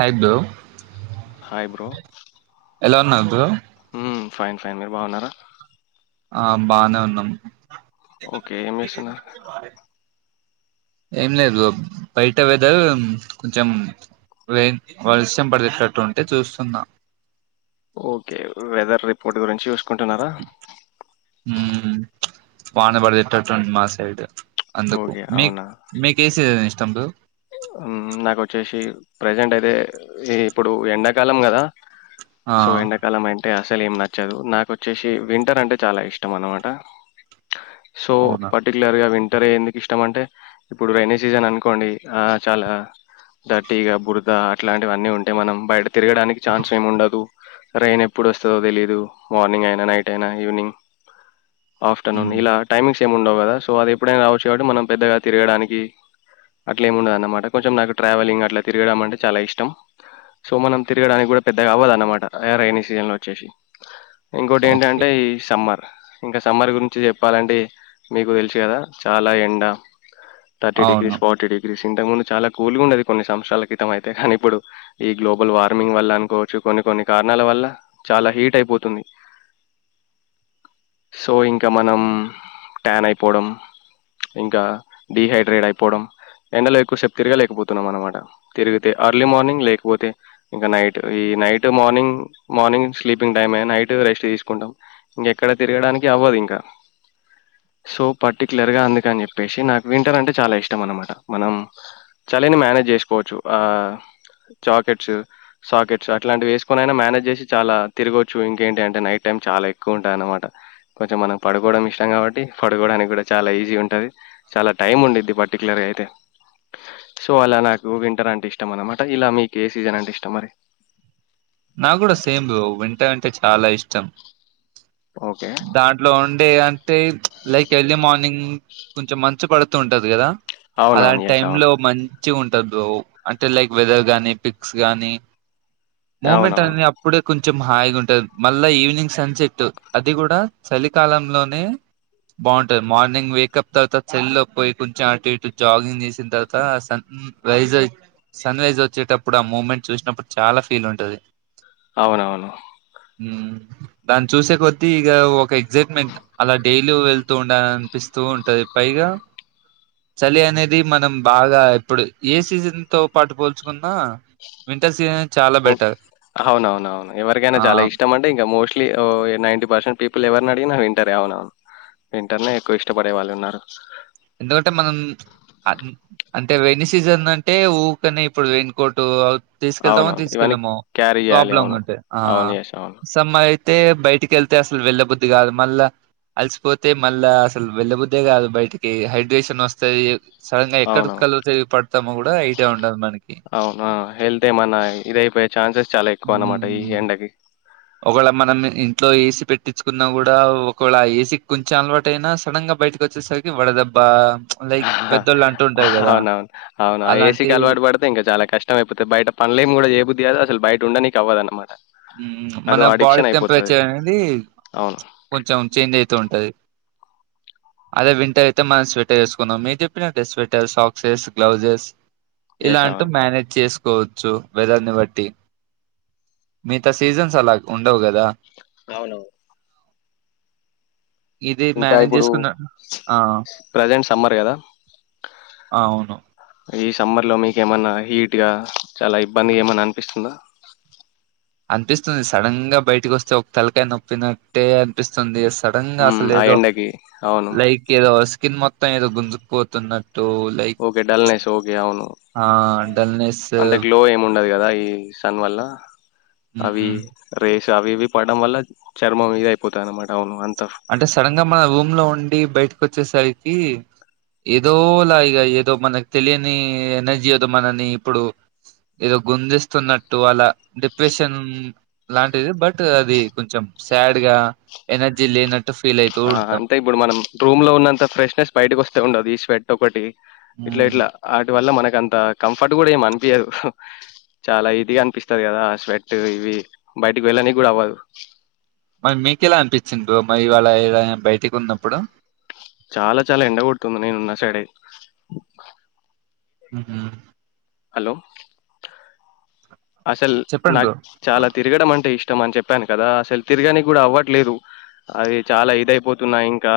Hi bro hi bro ఎలా ఉన్నాదు మ్ ఫైన్ ఫైన్ మీరు బాగున్నారా ఆ బానే ఉన్నాం ఓకే. ఏం చేస్తున్నారు? ఏం లేదు బయట వేదర్ కొంచెం వ వలస్ం పడేటట్టు ఉంటే చూస్తున్నా ఓకే వెదర్ రిపోర్ట్ గురించి కంటేనరా మ్ వానబడదిట్ట్టుంది మా సైడ్ అందుకు ఓకే. మీక్ మీకు ఎ సీసన్ తముడు నాకుొచ్చేసి ప్రెజెంట్ అయితే ఈ ఇప్పుడు ఎండాకాలం కదా ఆ సో ఎండ కాలమ అంటే అసలు ఏమి నచ్చదు నాకు వచ్చేసి వింటర్ అంటే చాలా ఇష్టం అనమాట సో అవునా పర్టికులర్గా విం టర్ ఎందుకు ఇష్టం అంటే ఇప్పుడు రెైనీ సీజన్ అనుకోండి ఆ చాలా డర్టీగా బురద అట్లాంటివన్నీ ఉంటాయి మనం బయట తిరగడానికి ఛాన్స్ ఏమి ఉండదు రైన్ ఎప్పుడు వస్తుందో తెలీదు మార్నింగ్ అయినా నైట్ అయినా ఈవినింగ్ ఆఫ్టర్నూన్ మ్మ్ ఇలా టైమింగ్స్ ఉండవు కదా సో అది ఎప్పుడైనా రావచ్చు కాబట్టి మనం పెద్దగా తిరగడానికి అట్లా ఏమి ఉండదున్నమాట, కొంచెం నాకు ట్రావెలింగ్ అట్లా తిరగడం అంటే చాలా ఇష్టం, సో మనం తిరగడానికి కూడా పెద్దగా అవ్వదున్నమాట రైైనీ సీజన్లో వచ్చేసి ఇంకోటి ఓకే ఏంటంటే ఈ సమ్మర్ ఇంకా సమ్మర్ గురించి చెప్పాలంటే మీకు తెలుసు కదా చాలా ఎండ థర్టీ అవును డిగ్రీస్ డిగ్రీ సింటమ్ ఉంది చాలా కూల్గా ఉండది కొన్ని సంవత్సరాల క్రితం అయితే, కానీ ఇప్పుడు ఈ గ్లోబల్ వార్మింగ్ వల్ల అనుకోవచ్చు కొన్ని కొన్ని కారణాల వల్ల చాలా హీట్ అయిపోతుంది, సో ఇంకా మనం ట్యాన్ అయిపోవడం ఇంకా డిహైడ్రేట్ అయిపోవడం ఎండలో ఎక్కువ సేప్ తిరగ లేకపోతున్నాం అనమాట, తిరిగితే అర్లీ మార్నింగ్ లేకపోతే ఇంకా నైట్ ఈ night morning morning sleeping time night rest తీసుకుంటాం, ఇంక ఎక్కడ తిరగడానికి అవ్వదు ఇంకా, సో పర్టికులర్ గా అందుకని చెప్పేసి నాకు వింటర్ అంటే చాలా ఇష్టం అన్నమా మనం చలిని మానేజ్ చేసుకోవచ్చు ఆ జాకెట్స్, సాకెట్స్ అట్లాంటివి వేసుకోనై నా మేనేజ్ చేసి చాలా తిరగవచ్చు ఇంకేంటి అంటే నైట్ టైం చాలా ఎక్కువ ఉంటాద అనమాట కొంచెం మనం పడుకోవడం ఇష్టం కాబట్టి పడుకోవడానికి కూడా చాలా ఈజీగ ఉంటది, చాలా టైం ఉండిద్ది పర్టికులర్గా. టే సో అలా నాకు వింటర్ అంటే ఇష్టం అనమాట ఇలా మీకు ఏ సీజన్ అంటే ఇష్టం మరి. నా కూడా సేమ్ బ్రో వింటర్ అంటే చాలా ఇష్టం ఓకే. దాంట్లో ఉండే అంటే ప్చ్ లైక్ ఎర్లీ మార్నింగ్ కొంచెం మంచు పడుతూ ఉంటది కదా అవునవును. అలాంటి యెస్. టైమ్ అవును. లో మంచిగుం [unintelligible] అంటే లైక్ వెదర్ గానీ పిక్స్ గానీ మూమెంట్ అవునవును. అని అప్పుడే కొం కొంచెం హాయిగా ఉంటది మళ్ళా ఈవినింగ్ సన్ సెట్ అది కూడా చలికాలంలోనే బాగుంటది, మార్నింగ్ వేకప్ తర్వాత చలిలోకి పోయి కొంచెం అటు ఇటు జాగింగ్ చేసిన తర్వాత సన్ రైజ్ సన్ రైజ్ వచ్చేటప్పుడు ఆ మూమెంట్ చూసినప్పుడు చాలా ఫీల్ ఉంటది. అవును అవును దాన్ని చూసే కొ ద్ది ఇగ ఒక ఎగ్జైట్ట్మెంట్ అలా డైలీ వెళ్తూ ఉండాల అనిపిస్తూ ఉంటది, పైగా చలి అనేది మనం బాగా ఇప్పుడు ఏ సీజన్ తో పాటు పోల్చుకున్నా వింటర్ సీజనే. ఓ అవును అవును అవును ఎవరికైనా ఆ చాలా ఇష్టం అంటే ఇంకా మోస్ట్లీ ఓ ఈ నైన్టీ పర్సన్ పీపుల్ ఎవరిని అడిగిన వింటరే అవును వింటర్నే ఎక్కువ ఇష్టపడే వాళ్ళు ఉన్నారు ఎందుకంటే మనం ప్చ్ అం అంటే రెైనీ సీజన్ అంటే ఊకనే ఇప్పుడు రెయిన్ కోట్. తీసుకెళ్తామో అవునవును. ఇవన్నీ తీసుకెళ్ళమో క్యారీ జేయాలి. ప్రాబ్లంగ అవును. ఉంటే ఆ అవును. యెస్. అవును. సమ్మర్ తే బయటికి వెళ్తే అసలు వెళ్ళబుద్ది కాదు మళ్ళా అలిసిపోతే మళ్లా అసలు వెళ్ళబుద్దే కాదు బయటికి. డీ హైడ్రేషన్ వస్తే అవునవును ఐడియా ఉండదు మనకి అవునా హెల్త్ ఏమన్నా ఇది అయిపోయే ఛాన్సెస్ చాలా ఎకు అన్నమాట ఈ ఉమ్ ఎండకి ఒకవేళ మనం ఇంట్లో ఏసీ పెట్టించుకున్నా కూడా, ఒకేళ ఏసీ కొంచెం అలవాటు అయినా సడన్ గా బయటకి వచ్చేసరికి వడదెబ్బ లైక్ పెద్దోళ్ళు అంటూ ఉంటారు కదా అవునవును అవునా అలాంటి ఏసీకి అలవాటు పడితే ఇంకా చాలా కష్టం అయిపోతది, బయట పనులేమి కూడా ఎం చేయ బుద్ధి కాదు అసలు బయట ఉండనికి అవ్వదన్నమాట మన బాడీ టెంపరేచర్ అనేది అవును. కొంచం చేంజ్ అయిత ఉంటది అదే వింటర్ అయితే మనం స్వెటర్ వేసుకున్నాం, మీరు చెప్పినట్టే స్వెటర్ సాక్సేస్ గ్లౌసెస్ యెస్. ఇలాంటి అవును. మేనేజ్ చేసు కోవచ్చు వెదర్ ని బట్టి మిగతా సీజన్స్ అలా ఉండవు కదా అవును ఇది ఇంకా మేనేజ్ ఇప్పుడు చేసుకున్న ఆ ప్రెజెంట్ సమ్మర్ గదా! అవును ఈ సమ్మర్లో మీక ఏమన్నా హీట్గా చాలా ఇబ్బందిగా ఏమన్నా అనిపిస్తుందా అనిపిస్తుంది సడన్ గా బయటికి వస్తే ఒక తలకాయ నొప్పినట్టే అనిపిస్తుంది. సడన్ గా మ్మ్ అసలు ఆ ఏదో ఎండకి అవును లైక్ ఏదో కింద మొత్తం ఏదో గుంజుకు పోతున్నా ఓకే డల్నెస్ ఓకే అవును ఆ డల్నెస్ అంటె గ్లో ఏమి ఉండదు కదా ఈ సన్ వల్ల అవి హ్మ్ రేష్ అవి ఇవి పడడం వల్ల చర్మం ఇది అయిపోతా అన్నమాట అవును అం అంటే సడన్ గా మన రూమ్ లో ఉం బయటకు వచ్చేసరికి, ఏదోలా ఇ ఏదో మనకి తెలియని ఎనర్జీ ఏదో, మనని ఇప్పుడు ఏదో గుంజిస్తున్నట్టు అలా డిప్రెషన్ లాంటిది బట్ అది కొంచెం శాడ్గా ఎనర్జీ జి లే ఆ అంటే ఇప్పుడు మనమ్ రూమ్ లో ఉన్నంత ఫ్రెష్నెస్ బయటకి వస్తే ఉండదు ఈ స్వెట్ ఒకటి ఇట్లా హ్మ్ ఇట్లా వాటి వల్ల మన ఇక అంత కంఫర్ట్ కూడా ఏమి అనిపియదు, చాలా ఇది అనిపిస్తది కదా స్వెట్ ఇవి బయటికి వెళ్ళనికి కూడా అవ్వదు మరి మీకెలా అనిపించింది బ్రో మరి వాళ్ళలా బయటికి ఉన్నప్పుడు చాలా చాలా ఎండ కొడుతుంది నేనున్న సైడే మ్ హు హలో అసలు చెప్పండి నాక్ బ్రో అ చాలా తిరగడం అంటే ఇష్టం ఇష్టం అని చెప్పాను కదా, అసలు తిరగనికి కూడా అవ్వట్లేదు అది చాలా ఇదయిపోతున్నా ఇంకా,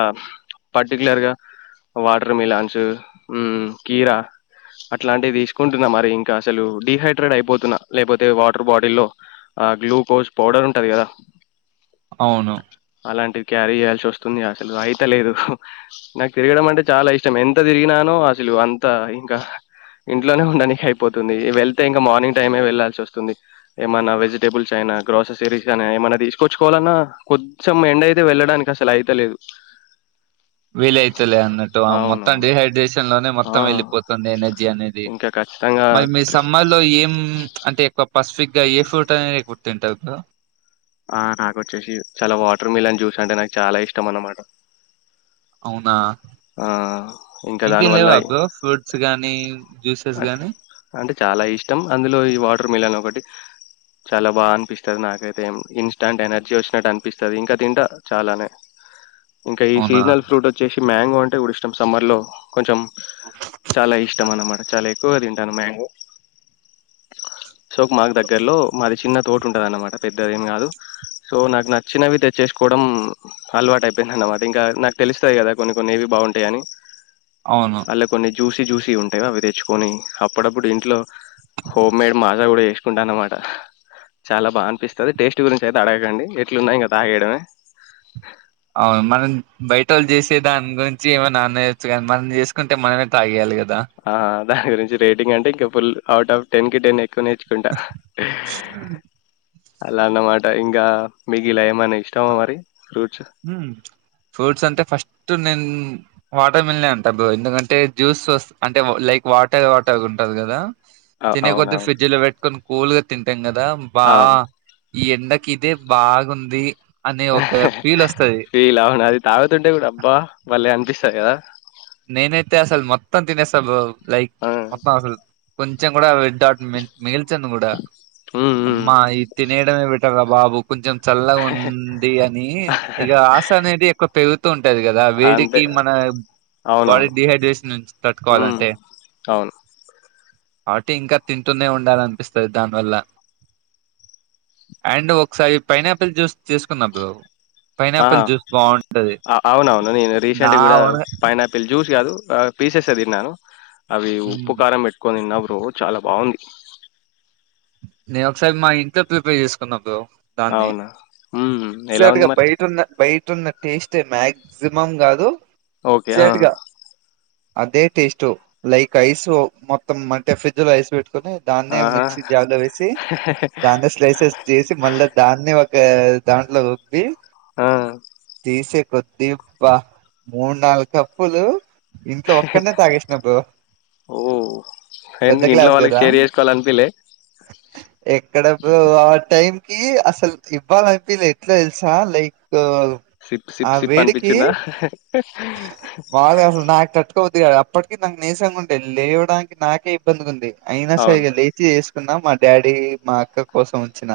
పర్టికులర్గా వాటర్ మిలాన్స్ మ్ కీరా అట్లాంటివి తీసుకుంటున్నా, మరి ఇంకా అసలు డిహైడ్రేట్ అయిపోతున్నా లేకపోతే వాటర్ బాటిల్లో ఆ గ్లూకోజ్ పౌడర్ ఉంటంది కదా అవును అలాంటివి క్యారీ చేయాల్సి వస్తుంది అసలు అయితేలేదు, నాకు తిరగడం అంటే చాలా ఇష్టం ఎంత తిరిగినానో అసలు అంత ఇంకా ఇంట్లోనే ఉండనికి అయిపోతుంది వెళ్తే ఇంకా మార్నింగ్ టైమే వె వెళ్లాల్సి వస్తుంది ఏమన్నా వెజిటబుల్స్ అయినా, గ్రోససరీస్ అ ఏమన్నా తీసుకొచ్చుకోవాలన్నా, కొంచెం ఎండ అయితే వెళ్ళడానికి అసలు అయితలేదు వీల అవుతులే అన్నట్టు మొత్తం అవునవును డిహైడ్రేషన్ లోనే ఆ మొత్తం వెళ్ళిపోతుంది ఎనర్జీ అనేది, ఇంకా ఖచ్చితంగా మరి మీ సమ్మర్లో ఏం అంటే ఎక్కువ పసిఫిక్ గా ఏ ఫ్రూట్ అనేది ఎక్కువ తింటార్ బ్రో ఆ నాకొచ్చేసి చాలా వాటర్ మిలన్ జుస్ అంటే నాకు చాలా ఇష్టం అన్నమాట అవునా ఆ ఇంకా ఇంకేం దానివల్ల లేవా బ్రో ఫ్రూట్స్ గానీ జ్యూసెస్ గానీ అంటే చాలా ఇష్టం అందులో ఈ వాటర్ మిలన్ ఒకటి చాలా బాగా అనిపిస్తుంది నాకైతే, ఇన్స్టంట్ ఎనర్జీ వచ్చినట్టు అనిపిస్తుంది, ఇంకా తింట చాలానే ఇంకా ఈ అవునా సీజనల్ ఫ్రూట్ వచ్చేసి మ్యాంగో అంటే ఇ కూడా ఇష్టం సమ్మర్లో, కొంచెం చాలా ఇష్టం అన్నమాట చాలా ఎక్కువ తింటాను మ్యాంగో, సో మాకు దగ్గరలో మాది చిన్న తోట ఉంటంది అన్నమాట పెద్దది ఏం కాదు సో నాకు నచ్చినవి తెచ్చేసుకోవడం అలవాటు అయిపోయింది అన్నమాట, ఇంకా నాకు తెలుస్తాయి కదా కొన్ని కొన్నివీ బాగుంటాయి అని అవును జూసి జూసి ఉంటాయి అవి తెచ్చుకొని, అప్పుడప్పుడు ఇంట్లో హోమ్మేడ్ మాజా కూడా వేసుకుంటా అన్నమాట, చాలా బాగా అనిపిస్తుంది టేస్ట్ గురించి అయితే అడగకండి ఎట్లున్నాయి ఇంక తాగేయడమే అవును మనం బయట వాళ్ళు చేసే దాని గురించి ఏమైనాన్నేయచ్చు కానీ మనం చేసుకుంటే మనమే తాగేయాలి కదా ఆ దాని గురించి రేటింగ్ అంటే ఇంకా ఫుల్ అవుట్ ఆఫ్ టెన్కి టెన్ ఏయ్ కు నేర్చుకుంటా అలా అన్నమాట ఇంగా మీకు ఇలా ఏమైనా ఇష్టమా మరి ఫ్రూట్స్? ఉమ్ ఫ్రూట్స్ అంటే ఫస్ట్ ఇ నేను వాటర్ మిల్ అంటా బ్రో ఎందుకంటే జ్యూస్ అంటే లైక్ వాటర్ వాటర్గా ఉంటంది కదా అ తినేకొద్ది అవునవును. ఫ్రిజ్ లో పెట్టుకొని కూల్ గా తింట ఇంగ దం బా అవును. ఈ ఎండకి ఇదే బాగుంది అని ఓకే ఫీల్ అవును అది తాగుతుంటే గూడా అబ్బా బలే అన్ పిస్తయా నేనైతే అసలు మొత్తం తినేస్తా బ్రో లైక్ ఆ! మొత్తం అసలు కొంచెం కూడా దాని మిగిల్చంది కూడా హ్మ్. హ్మ్. అమ్మా ఇది తినేయడమే బెటర్ రా వాబ కొంచెం చల్లగా ఉంది అని ఇక ఆశ అనేది ఎక్కువ పెరుగు ఉంటది కదా అంతే. వేడికి మన బాడీ అవునవును. డిహైడ్రేషన్ నుంచి హ్మ్. తట్టుకోవాలంటే అవును. వాటి ఇంకా తింటూనే ఉండాల అనిపిస్తుంది దానివల్ల అండ్ ఒకసారి పైనాపిల్ జ్యూస్ తీసుకున్నప్పుడు ఆ అవునవును నేను రీసెంట్ నా కూడా ఓన్గా పైనాపిల్ జ్యూస్ కాదు పీసెస్ ఏ తిన్నాను అవి ఉప్పు మ్మ్ కారం పెట్టుకొని తిన్నప్పుడు చాలా బాగుంది నేను ఒకసారి మా ఇంట్లో ప్రిపేర్ చేసుకున్నప్పు దాన్నే అవునా? హ్మ్. ఎలా ఎగ్జాక్ట్ ఉంది గా మరి? బయటన్న బయటున్న టేస్ట్ మాక్సిమం కాదు ఓకే ఆ ఎగ్జాక్ట్ గా అదే టేస్టు లైక్ ఐస్ మొత్తం అంటే ఫ్రిడ్జ్ లో ఐస్ లు పే చేసుకుని దాన్ ఆహా! మిక్సీ జర్లో వేసి దాన్ని స్లైసెస్ చేసి మళ్ళా దాన్ని ఒక ఒక దాంట్లో కొద్ది ఆ తీసే కొద్ది బా మూడు నాలుగు కప్పులు ఇంట్లో ఒక్కనే తాగేసిన బ్రో ఓ పెద్ద ఎందుకు ఇంట్లో గ్లాస్ వాళ్ళకి కదా షేర్ చేసుకోవాల అనిపిల్లే ఎక్కడ బ్రో ఆ టైం అసలు ఇవ్వాలనిపి ఎట్లా తెలుసినా లైక్ సిప్ ఆ సిప్ సిప్ వేడికి అనిపించిందా మాములుగా అసలు నాకు [unintelligible] అప్పటికి నాకు నీసంగా ఉండే లేవడానికి నాకే ఇబ్బందిగా ఉంది అయినా స అవును లేచి ఎ స్తున్నా మా డాడీ మా అక్క కోసం వచ్చిన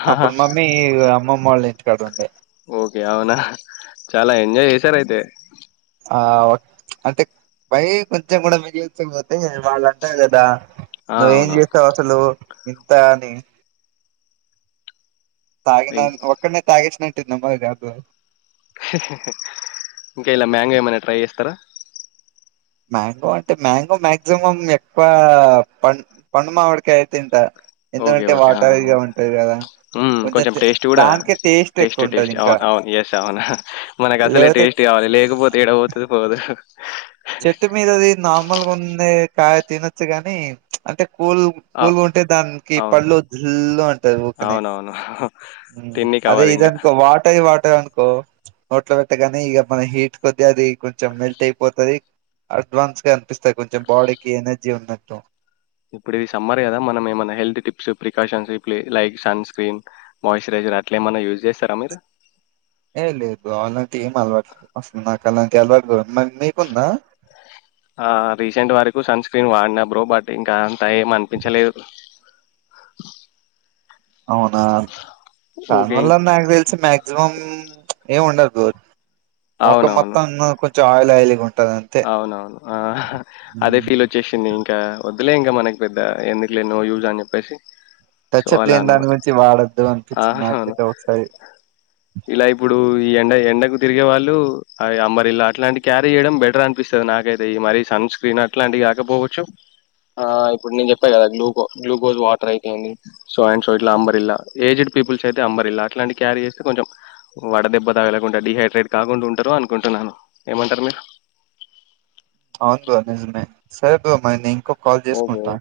ఆహాహా! అప్పుడు మమ్మీ అమ్మమ్మ వాళ్ళ [unintelligible] ఓకే అవునా చాలా ఎంజాయ్ చేసార అయితే ఆ అంటే పై కొంచెం కూడా మిగిలిచ్చకపోతే వాళ్ళు అంటారు కదా ఆ! నువ్వేం అవునవును. చేస్తావ్ అసలు ఇంత అని తాగిన ఇం అను ఒకనే తాగేసి నంటందమ అబ్ ఇంకా ఇలా మ్యాంగో ఏమైనా ట్రై చేస్తారా మ్యాంగో అంటే మ్యాంగో మాక్సిమం ఎక్కువ పం పండు మావిడికయ్ అయితే ఇంత ఓకే ఓకే ఆ ఒకే ఉ కొంచెం టేస్ట్ కూడా దానికే టేస్ట్ ఎక్కువ ఉంటది టేస్ట్ ఇంకా అవును అవును ఎస్ అవునా మనకు అసలే లేకపోతే టేస్ట్ కావాలే లేకపోతే ఎడపోతది పోదు చెట్టు మీదది నార్మల్గా ఉంది కాయ తినొచ్చు గాని అంటే కూల్ అ కూల్ ఉంటే దానికి అవును. పళ్ళు జల్లు అంటది ఊకనే అవునవును. ఉ అదే తిననీకవ్వదింక. ఇదనుకో వాటయి వాట కో నోట్ల పెట్టగానే ఇగ మన హీట్ కొద్దీ అది కొంచెం మెల్ట్ అయిపోతది అడ్వాన్స్ గా అనిపిస్తాయి కొంచెం బాడీకి ఎనర్జీ ఉన్నట్టు ఇప్పుడు ఇది సమ్మర్ కదా మనం ఏమన్నా హెల్త్ టిప్స్ ప్రికాషన్స్ ఇ ప్లే లైక్ సన్ స్క్రీన్ మాయిశ్చరైజర్ అట్లా ఏమన్న యూజ్ చేస్తారా మీరు ఏ లేదు అల్లాంటి ఏం అల్వాటు అసలు నాకు అలాంటి అల్వాటుదు ఆ రీసెంట్ వరకు సన్ స్క్రీ స్క్రీన్ వాడిన బ్రో బట్ ఇంకా అంత ఏం అనిపించలేదు అవునా ఊకే దానివల్ల నాకు తెలిసి మాక్సిమం ఏం ఉండదు గోరు ఒకే అవునవును. మొత్తం కొంచెం చాయా ఆయిలి గుండ్ అవునవును ఆ అదే ఫీల్ వచ్చేసింది ఇంకా వద్దులే ఇంకా మనకి పెద్ద ఎందుకులే నో యూజ్ అని చెప్పేసి టచప్ లేని దాని గురించి వాడొద్దు ఆ! అనిపించి అవును. నాకయితే ఒకసారి ఇలా ఇప్పుడు ఈ ఎండ ఎండకు తిరిగే వాళ్ళు ఆ అంబరిల్ల అట్లాంటి క్యారీ చేయడం బె అనిపిస్తది నాకైతే ఈ మరి సన్ స్క్రీన్ అట్లాంటివి కాకపోవచ్చు. ఆ ఇప్పుడు నేను చెప్పా కదా గ్లూకో గ్లూకోజ్ వాటర్ అయితెంది సో అండ్ సో ఇట్ల అంబరిల్లా ఏజ్డ్ పీపుల్స్ అయితే అంబరిల్ల అట్లాంటి క్యారీ చేస్తే కొంచెం వడ దెబ్బ తాగలకుండా డిహైడ్రేట్ కాకుండా ఉంటరు అనుకుంటున్నాను. ఏమంటారు మీరు అవును బ్రో నిజమే సరే బ్రో మరి నే ఇంకో కాల్ ఓకే. ఓకే. చేసుకుంటా